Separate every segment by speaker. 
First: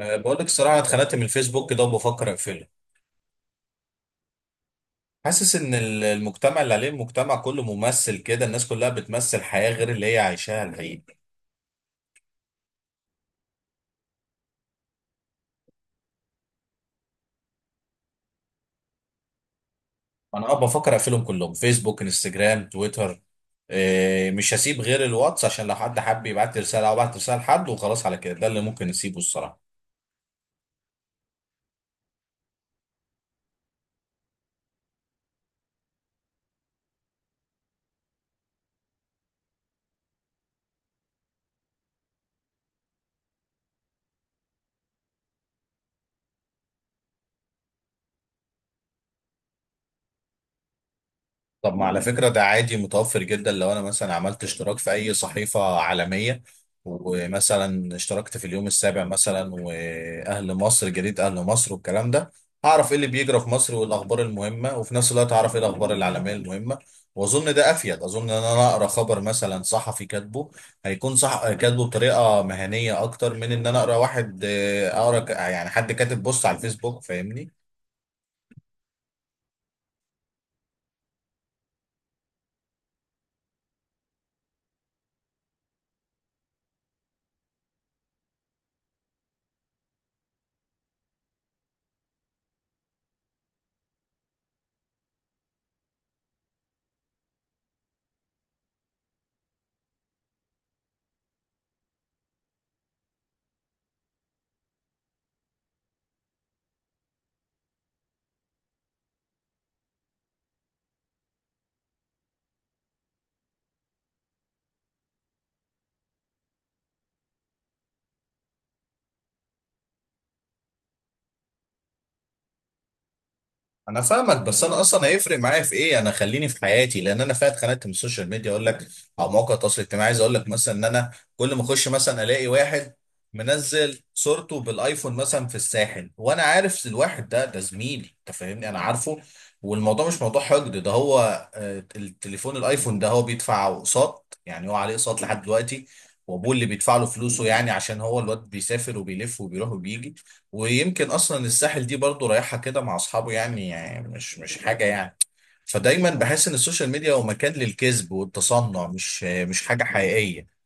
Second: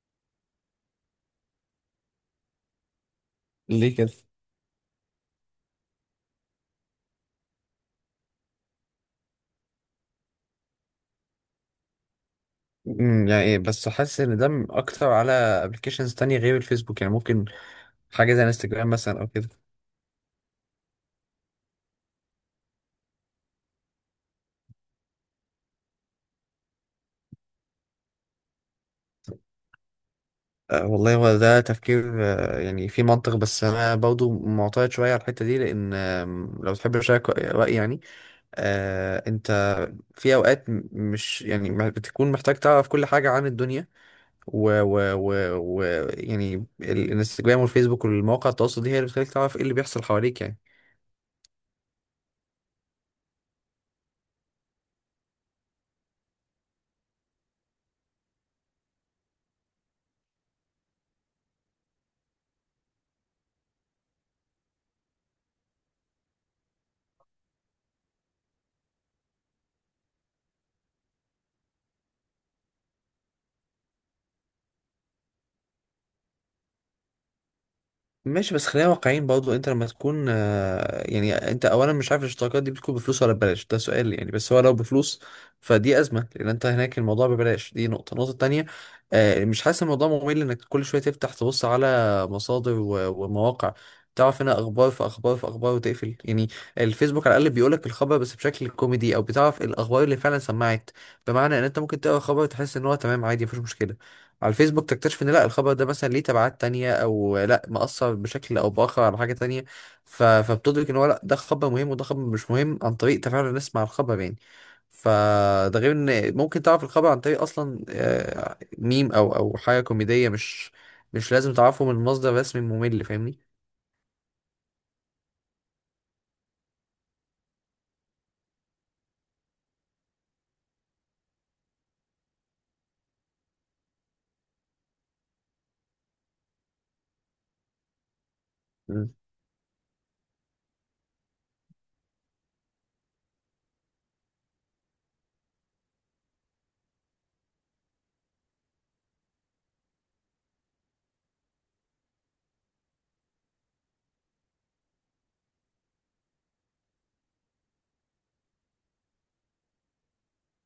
Speaker 1: بقول لك الصراحة أنا اتخنقت من الفيسبوك كده وبفكر أقفله.
Speaker 2: ليه كده؟
Speaker 1: حاسس إن المجتمع اللي عليه، المجتمع كله ممثل كده، الناس كلها بتمثل حياة غير اللي هي عايشاها الحقيقة.
Speaker 2: يعني إيه، بس حاسس ان ده اكتر على ابلكيشنز تانية غير الفيسبوك، يعني ممكن حاجة زي انستجرام مثلا او كده.
Speaker 1: أنا بفكر أقفلهم كلهم، فيسبوك، انستجرام، تويتر. مش هسيب غير الواتس عشان لو حد حب يبعت لي رسالة أو بعت رسالة لحد، وخلاص على كده، ده اللي ممكن نسيبه الصراحة.
Speaker 2: والله هو ده تفكير، يعني في منطق، بس انا برضو معترض شوية على الحتة دي لان لو تحب اشارك رأيي يعني، انت. في اوقات مش يعني ما بتكون محتاج تعرف كل حاجة عن الدنيا، و, و, و, و يعني الانستجرام والفيسبوك والمواقع التواصل دي هي اللي بتخليك تعرف ايه اللي بيحصل حواليك يعني.
Speaker 1: طب ما على فكرة ده عادي متوفر جدا، لو أنا مثلا عملت اشتراك في أي صحيفة عالمية ومثلا اشتركت في اليوم السابع مثلا وأهل مصر، جريدة أهل مصر والكلام ده، هعرف إيه اللي بيجرى في مصر والأخبار المهمة، وفي نفس الوقت هعرف إيه الأخبار العالمية المهمة. وأظن ده أفيد، أظن إن أنا أقرأ خبر مثلا صحفي كاتبه هيكون صح، كاتبه بطريقة مهنية أكتر من إن أنا أقرأ واحد أقرأ يعني حد كاتب بوست على الفيسبوك، فاهمني؟
Speaker 2: ماشي، بس خلينا واقعيين برضه. انت لما تكون يعني انت اولا مش عارف الاشتراكات دي بتكون بفلوس ولا ببلاش، ده سؤال يعني، بس هو لو بفلوس فدي ازمه، لان انت هناك الموضوع ببلاش. دي نقطه. النقطه التانيه، مش حاسس الموضوع ممل انك كل شويه تفتح تبص على مصادر ومواقع، تعرف هنا اخبار في اخبار في اخبار وتقفل يعني. الفيسبوك على الاقل بيقولك الخبر، بس بشكل كوميدي، او بتعرف الاخبار اللي فعلا سمعت. بمعنى ان انت ممكن تقرا خبر تحس ان هو تمام عادي، مفيش مشكله، على الفيسبوك تكتشف ان لا، الخبر ده مثلا ليه تبعات تانية، او لا مأثر بشكل او بآخر على حاجة تانية. فبتدرك ان هو لا، ده خبر مهم وده خبر مش مهم، عن طريق تفاعل الناس مع الخبر يعني. فده غير ان ممكن تعرف الخبر عن طريق اصلا ميم او حاجة كوميدية، مش لازم تعرفه من مصدر رسمي ممل، فاهمني؟
Speaker 1: انا فاهمك، بس انا اصلا هيفرق معايا في ايه؟ انا خليني في حياتي، لان انا فات اتخانقت من السوشيال ميديا اقول لك، او مواقع التواصل الاجتماعي، عايز اقول لك مثلا ان انا كل ما اخش مثلا الاقي واحد منزل صورته بالايفون مثلا في الساحل، وانا عارف الواحد ده، ده زميلي، انت فاهمني، انا عارفه. والموضوع مش موضوع حقد، ده هو التليفون الايفون ده هو بيدفع اقساط، يعني هو عليه اقساط لحد دلوقتي. وابوه اللي بيدفع له فلوسه، يعني عشان هو الواد بيسافر وبيلف وبيروح وبيجي. ويمكن اصلا الساحل دي برضو رايحه كده مع اصحابه، يعني مش حاجه يعني. فدايما بحس ان السوشيال ميديا هو مكان للكذب والتصنع، مش حاجه حقيقيه.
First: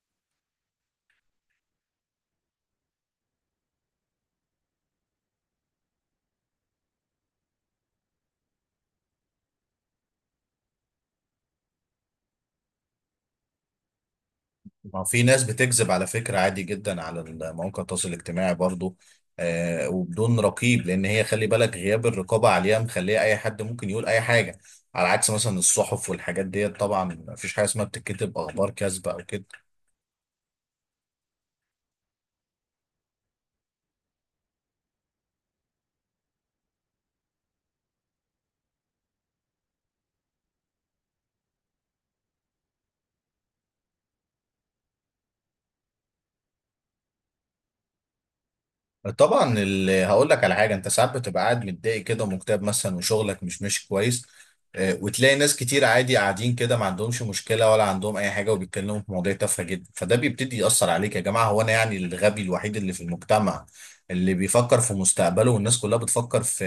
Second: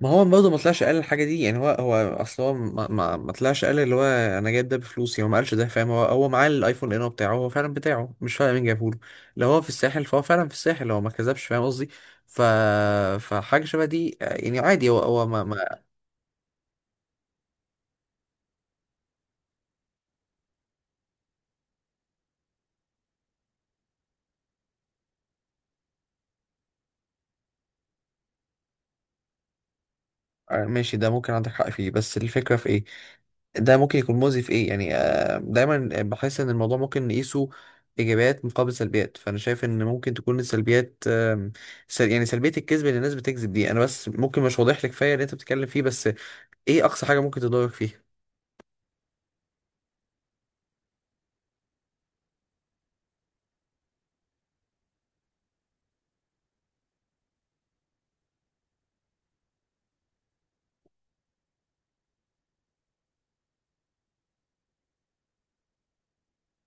Speaker 2: ما هو برضه ما طلعش قال الحاجه دي يعني. هو اصل هو ما طلعش قال، اللي هو انا جايب ده بفلوسي، هو ما قالش ده فاهم. هو معاه الايفون انه بتاعه، هو فعلا بتاعه، مش فاهم مين جابه له. لو هو في الساحل فهو فعلا في الساحل، هو ما كذبش، فاهم قصدي؟ ف فحاجه شبه دي يعني عادي. هو
Speaker 1: ما في
Speaker 2: هو
Speaker 1: ناس
Speaker 2: ما.
Speaker 1: بتكذب على فكره، عادي جدا، على مواقع التواصل الاجتماعي برضو. وبدون رقيب، لان هي خلي بالك، غياب الرقابه عليها مخليه اي حد ممكن يقول اي حاجه، على عكس مثلا الصحف والحاجات ديت، طبعا مفيش حاجه اسمها بتتكتب اخبار كاذبه او كده.
Speaker 2: ماشي، ده ممكن عندك حق فيه، بس الفكرة في ايه؟ ده ممكن يكون مؤذي في ايه يعني؟ دايما بحس ان الموضوع ممكن نقيسه ايجابيات مقابل سلبيات. فانا شايف ان ممكن تكون السلبيات يعني سلبيه الكذب اللي الناس بتكذب دي، انا بس ممكن مش واضح لك كفايه اللي انت بتتكلم فيه، بس ايه اقصى حاجه ممكن تضرك فيها؟
Speaker 1: طبعا هقول لك على حاجه، انت ساعات بتبقى قاعد متضايق كده ومكتئب مثلا، وشغلك مش ماشي كويس، وتلاقي ناس كتير عادي قاعدين كده، ما عندهمش مشكله ولا عندهم اي حاجه، وبيتكلموا في مواضيع تافهه جدا، فده بيبتدي ياثر عليك، يا جماعه هو انا يعني الغبي الوحيد اللي في المجتمع اللي بيفكر في مستقبله، والناس كلها بتفكر في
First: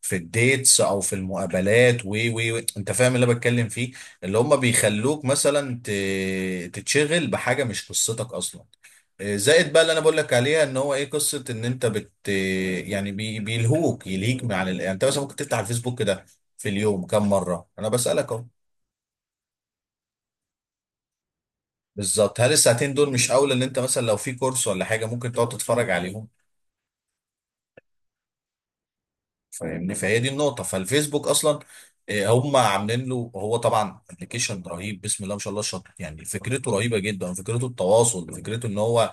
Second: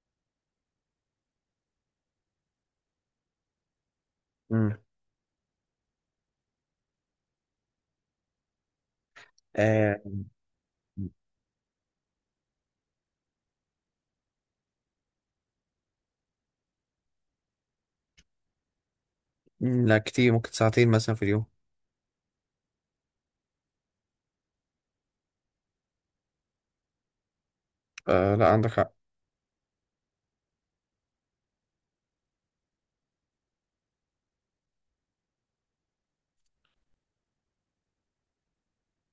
Speaker 1: في الديتس او في المقابلات و. انت فاهم اللي انا بتكلم فيه؟ اللي هم
Speaker 2: امم
Speaker 1: بيخلوك مثلا تتشغل بحاجه مش قصتك اصلا. زائد بقى اللي انا
Speaker 2: آه
Speaker 1: بقول لك عليها، ان هو ايه قصه ان انت يعني يلهيك من عن يعني انت مثلا ممكن تفتح الفيسبوك كده في اليوم كم مره؟ انا بسالك اهو.
Speaker 2: مم، لا، كتير، ممكن ساعتين مثلا في اليوم.
Speaker 1: بالظبط، هل الساعتين دول مش اولى ان انت مثلا لو في كورس ولا حاجه ممكن تقعد تتفرج عليهم؟
Speaker 2: آه، لا، عندك حق.
Speaker 1: فاهمني؟ فهي دي النقطه. فالفيسبوك اصلا هم عاملين له، هو طبعا ابلكيشن رهيب بسم الله ما شاء الله، شاطر يعني، فكرته رهيبه جدا، فكرته التواصل، فكرته ان هو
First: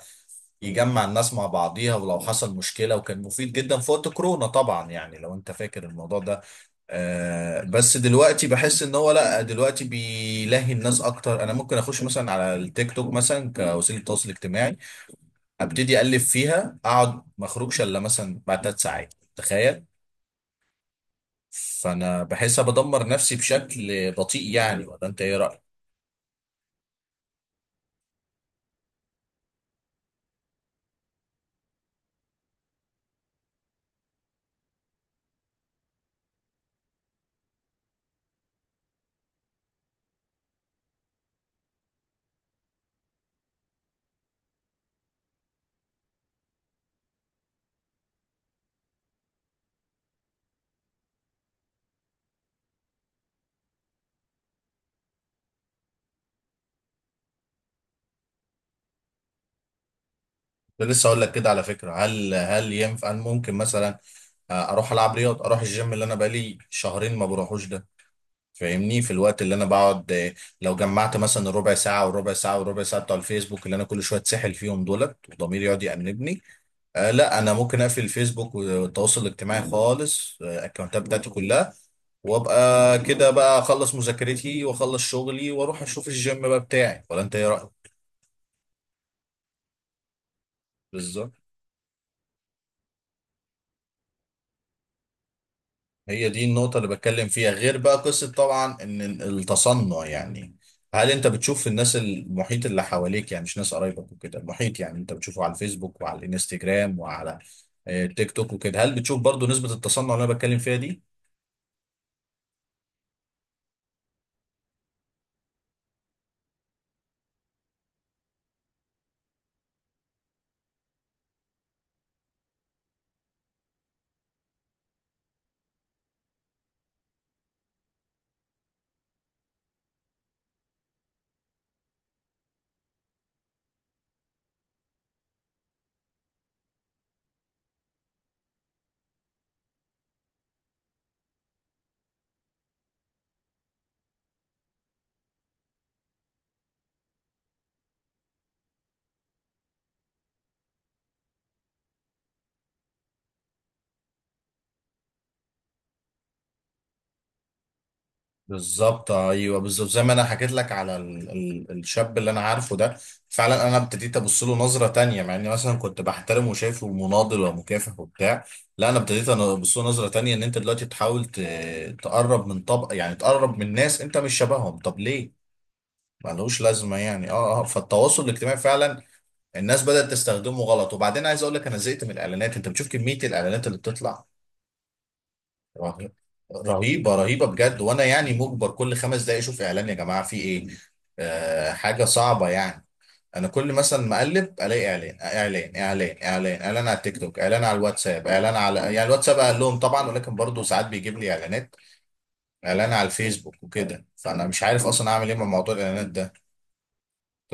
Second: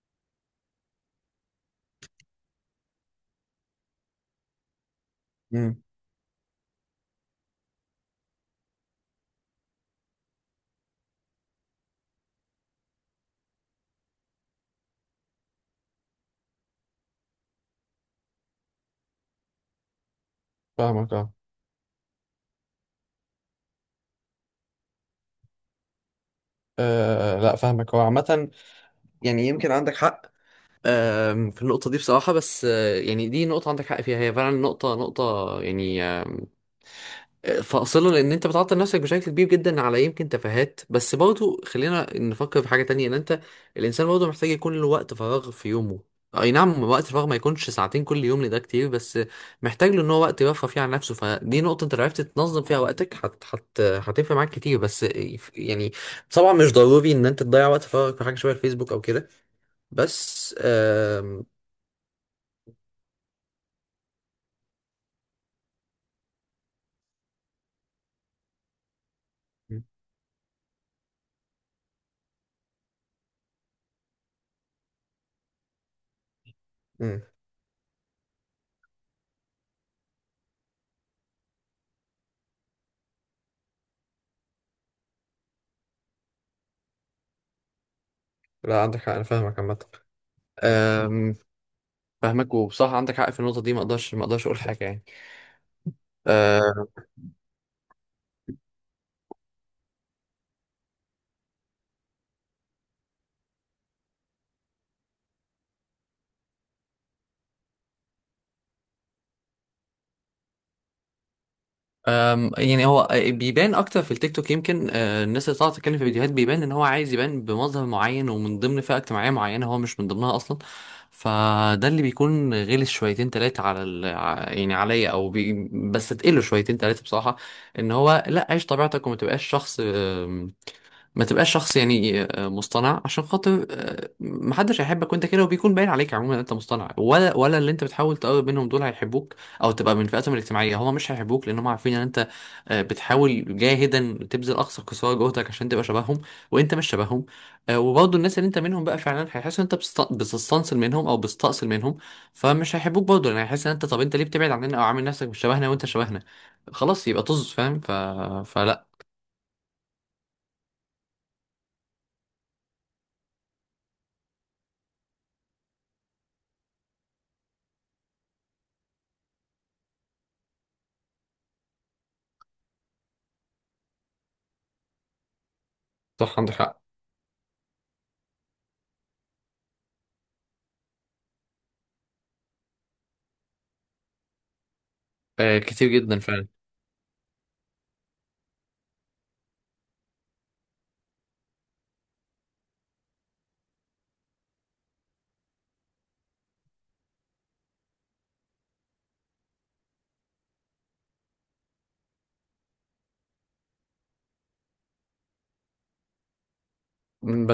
Speaker 1: يجمع الناس مع بعضيها ولو حصل مشكله، وكان مفيد جدا في وقت كورونا طبعا، يعني لو انت
Speaker 2: مم.
Speaker 1: فاكر الموضوع ده. بس دلوقتي بحس ان هو لا، دلوقتي بيلهي الناس اكتر، انا ممكن اخش مثلا على التيك توك مثلا كوسيله تواصل اجتماعي، ابتدي اقلب فيها، اقعد ما اخرجش الا مثلا بعد 3 ساعات، تخيل.
Speaker 2: فاهمك، اه.
Speaker 1: فانا بحس بدمر نفسي بشكل بطيء يعني، ولا انت ايه رايك؟
Speaker 2: لا، فاهمك. هو عامة يعني يمكن عندك حق في النقطة دي بصراحة، بس يعني دي نقطة عندك حق فيها، هي فعلا نقطة يعني فاصلة، لأن أنت بتعطل نفسك بشكل كبير جدا على يمكن تفاهات. بس برضو خلينا نفكر في حاجة تانية، إن أنت الإنسان برضو محتاج يكون له وقت فراغ في يومه. أي نعم، وقت الفراغ ما يكونش ساعتين كل يوم، لده كتير، بس محتاج له إن هو وقت يرفه فيه عن نفسه. فدي نقطة أنت لو عرفت تنظم فيها وقتك هت هت هتفرق معاك كتير، بس يعني طبعا مش ضروري إن أنت تضيع وقت فراغك في حاجة شبه الفيسبوك أو كده، بس
Speaker 1: كنت لسه اقول لك كده على فكره، هل ينفع، هل ممكن مثلا اروح العب رياضه، اروح الجيم اللي انا بقالي شهرين ما بروحوش ده. فاهمني، في الوقت اللي انا بقعد لو جمعت مثلا ربع ساعه وربع ساعه وربع ساعه بتوع الفيسبوك اللي انا كل شويه اتسحل فيهم دولت، وضميري يقعد يأنبني. آه،
Speaker 2: مم.
Speaker 1: لا، انا ممكن اقفل الفيسبوك والتواصل الاجتماعي خالص، الاكونتات بتاعتي كلها وابقى كده بقى، اخلص مذاكرتي واخلص شغلي واروح اشوف الجيم بقى بتاعي، ولا انت ايه رايك؟
Speaker 2: لا، عندك حق، انا فاهمك عامه.
Speaker 1: بالظبط،
Speaker 2: أم، فاهمك، وبصراحه عندك حق في النقطه دي. ما اقدرش اقول حاجه يعني.
Speaker 1: هي دي النقطة اللي
Speaker 2: أه،
Speaker 1: بتكلم فيها، غير بقى قصة طبعا ان التصنع يعني. هل انت بتشوف الناس المحيط اللي حواليك، يعني مش ناس قرايبك وكده، المحيط يعني انت بتشوفه على الفيسبوك وعلى الانستجرام وعلى التيك توك وكده، هل بتشوف برضو نسبة التصنع اللي انا بتكلم فيها دي؟
Speaker 2: أم، يعني هو بيبان اكتر في التيك توك. يمكن الناس اللي طالعه تتكلم في فيديوهات بيبان ان هو عايز يبان بمظهر معين ومن ضمن فئه اجتماعيه معينه هو مش من ضمنها اصلا. فده اللي بيكون غلس شويتين تلاتة على يعني عليا او بس تقله شويتين تلاتة بصراحه، ان هو لا، عيش طبيعتك وما تبقاش شخص. ما تبقاش شخص يعني مصطنع عشان خاطر، محدش هيحبك وانت كده، وبيكون باين عليك عموما ان انت مصطنع، ولا اللي انت بتحاول تقرب منهم دول هيحبوك، او تبقى من فئاتهم الاجتماعيه. هما مش هيحبوك لان هما عارفين ان انت بتحاول جاهدا تبذل اقصى قصارى جهدك عشان تبقى شبههم، وانت مش شبههم. وبرضه الناس اللي انت منهم بقى فعلا هيحسوا ان انت بتستنصل منهم او بتستأصل منهم، فمش هيحبوك برضه، لان هيحس ان انت، طب انت ليه بتبعد عننا او عامل نفسك مش شبهنا وانت شبهنا؟ خلاص، يبقى طز، فاهم؟ فلا.
Speaker 1: بالظبط، ايوه، بالظبط، زي ما انا حكيت لك على ال ال الشاب اللي انا عارفه ده. فعلا انا ابتديت ابص له نظره تانية، مع اني مثلا كنت بحترمه وشايفه مناضل ومكافح وبتاع. لا، انا ابتديت ابص له نظره تانية، ان انت دلوقتي تحاول تقرب من طبقه، يعني تقرب من ناس انت مش شبههم، طب ليه؟
Speaker 2: صح، عندك
Speaker 1: ملوش
Speaker 2: حق.
Speaker 1: لازمه يعني، فالتواصل الاجتماعي فعلا الناس بدأت تستخدمه غلط، وبعدين عايز اقول لك، انا زهقت من الاعلانات، انت بتشوف كميه الاعلانات اللي بتطلع،
Speaker 2: كتير
Speaker 1: رهيب-
Speaker 2: جدا فعلا.
Speaker 1: رهيبه رهيبه بجد، وانا يعني مجبر كل 5 دقايق اشوف اعلان، يا جماعه في ايه؟ حاجه صعبه يعني. انا كل مثلا ما اقلب الاقي اعلان اعلان اعلان اعلان اعلان على التيك توك، اعلان على الواتساب، اعلان على يعني الواتساب اقل لهم طبعا، ولكن برضه ساعات بيجيب لي اعلانات، اعلان على الفيسبوك وكده، فانا مش عارف اصلا اعمل ايه مع موضوع الاعلانات ده.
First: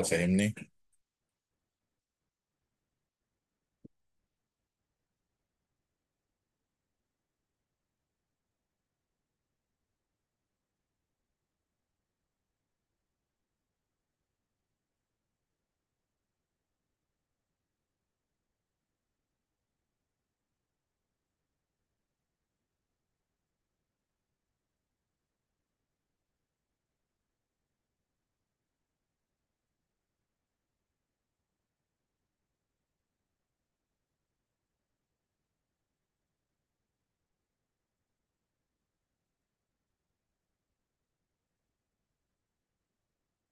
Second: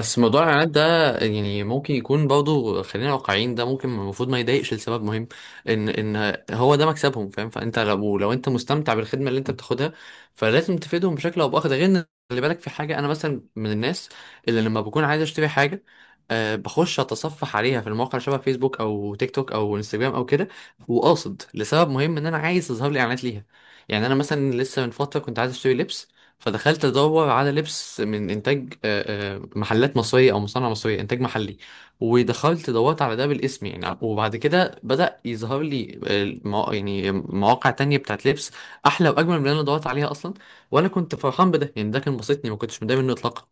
Speaker 1: انت
Speaker 2: موضوع
Speaker 1: فاهمني؟
Speaker 2: الاعلانات ده يعني ممكن يكون برضه، خلينا واقعيين، ده ممكن المفروض ما يضايقش لسبب مهم، ان هو ده مكسبهم فاهم. فانت لو انت مستمتع بالخدمه اللي انت بتاخدها فلازم تفيدهم بشكل او باخر، ده غير ان خلي بالك في حاجه، انا مثلا من الناس اللي لما بكون عايز اشتري حاجه بخش اتصفح عليها في المواقع شبه فيسبوك او تيك توك او انستجرام او كده، وقاصد لسبب مهم ان انا عايز يظهر لي اعلانات ليها. يعني انا مثلا لسه من فتره كنت عايز اشتري لبس، فدخلت ادور على لبس من انتاج محلات مصريه او مصانع مصريه، انتاج محلي. ودخلت دورت على ده بالاسم يعني، وبعد كده بدا يظهر لي يعني مواقع تانية بتاعت لبس احلى واجمل من اللي انا دورت عليها اصلا. وانا كنت فرحان بده يعني، ده كان بسطني، ما كنتش متضايق منه اطلاقا.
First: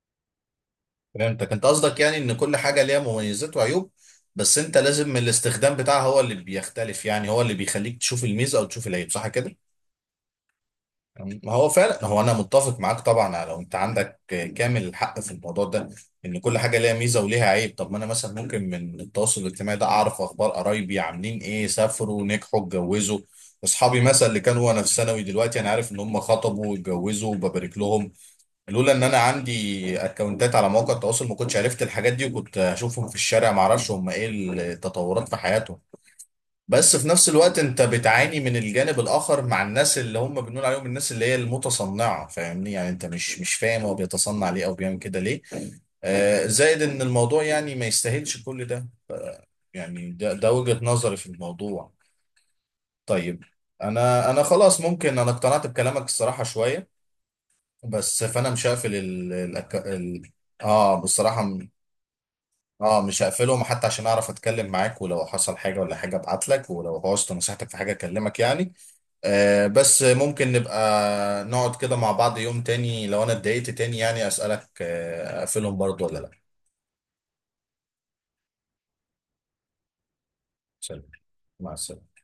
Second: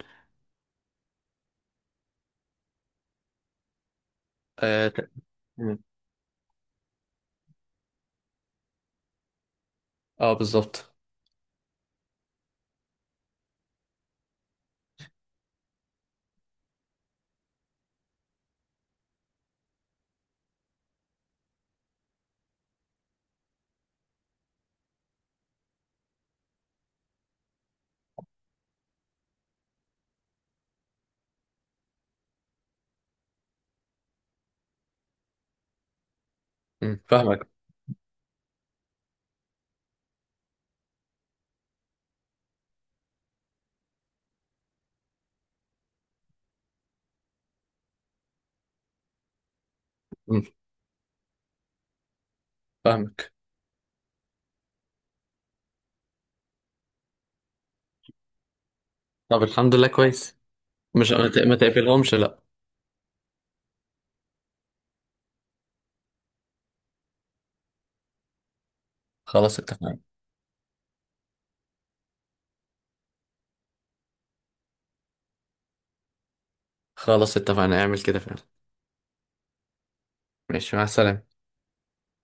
Speaker 1: فهمتك، انت قصدك يعني ان كل حاجه ليها مميزات وعيوب، بس انت
Speaker 2: اه،
Speaker 1: لازم الاستخدام
Speaker 2: مم.
Speaker 1: بتاعها هو اللي بيختلف، يعني هو اللي بيخليك تشوف الميزه او تشوف العيب، صح كده؟
Speaker 2: بالظبط.
Speaker 1: ما هو فعلا، هو انا متفق معاك طبعا لو انت عندك كامل الحق في الموضوع ده، ان كل حاجه ليها ميزه وليها عيب. طب ما انا مثلا ممكن من التواصل الاجتماعي ده اعرف اخبار قرايبي عاملين ايه، سافروا، نجحوا، اتجوزوا. اصحابي مثلا اللي كانوا وانا في ثانوي، دلوقتي انا عارف ان هم خطبوا واتجوزوا وببارك لهم. لولا ان انا عندي اكونتات على مواقع التواصل ما كنتش عرفت الحاجات دي، وكنت هشوفهم في الشارع ما اعرفش هم ايه التطورات في حياتهم. بس في نفس
Speaker 2: فاهمك.
Speaker 1: الوقت انت بتعاني من الجانب الاخر، مع الناس اللي هم بنقول عليهم الناس اللي هي المتصنعه، فاهمني؟ يعني انت مش فاهم هو بيتصنع ليه او بيعمل كده ليه. زائد ان الموضوع يعني ما يستاهلش كل ده، يعني ده
Speaker 2: مم،
Speaker 1: ده وجهه نظري في الموضوع.
Speaker 2: فاهمك.
Speaker 1: طيب. انا خلاص، ممكن انا اقتنعت بكلامك الصراحه شويه، بس فانا مش هقفل.
Speaker 2: طب، الحمد لله، كويس.
Speaker 1: اه،
Speaker 2: مش
Speaker 1: بصراحه.
Speaker 2: ما تقفلهمش، لا.
Speaker 1: اه، مش هقفلهم حتى عشان اعرف اتكلم معاك، ولو حصل حاجه ولا حاجه ابعت لك، ولو بوظت نصيحتك في حاجه اكلمك يعني.
Speaker 2: خلاص، اتفقنا.
Speaker 1: بس ممكن نبقى نقعد كده مع بعض يوم تاني، لو انا اتضايقت تاني يعني اسالك، اقفلهم برضو ولا لا؟
Speaker 2: خلاص، اتفقنا، اعمل كده فعلا. ماشي، مع
Speaker 1: سلام،
Speaker 2: السلامه.
Speaker 1: مع السلامه.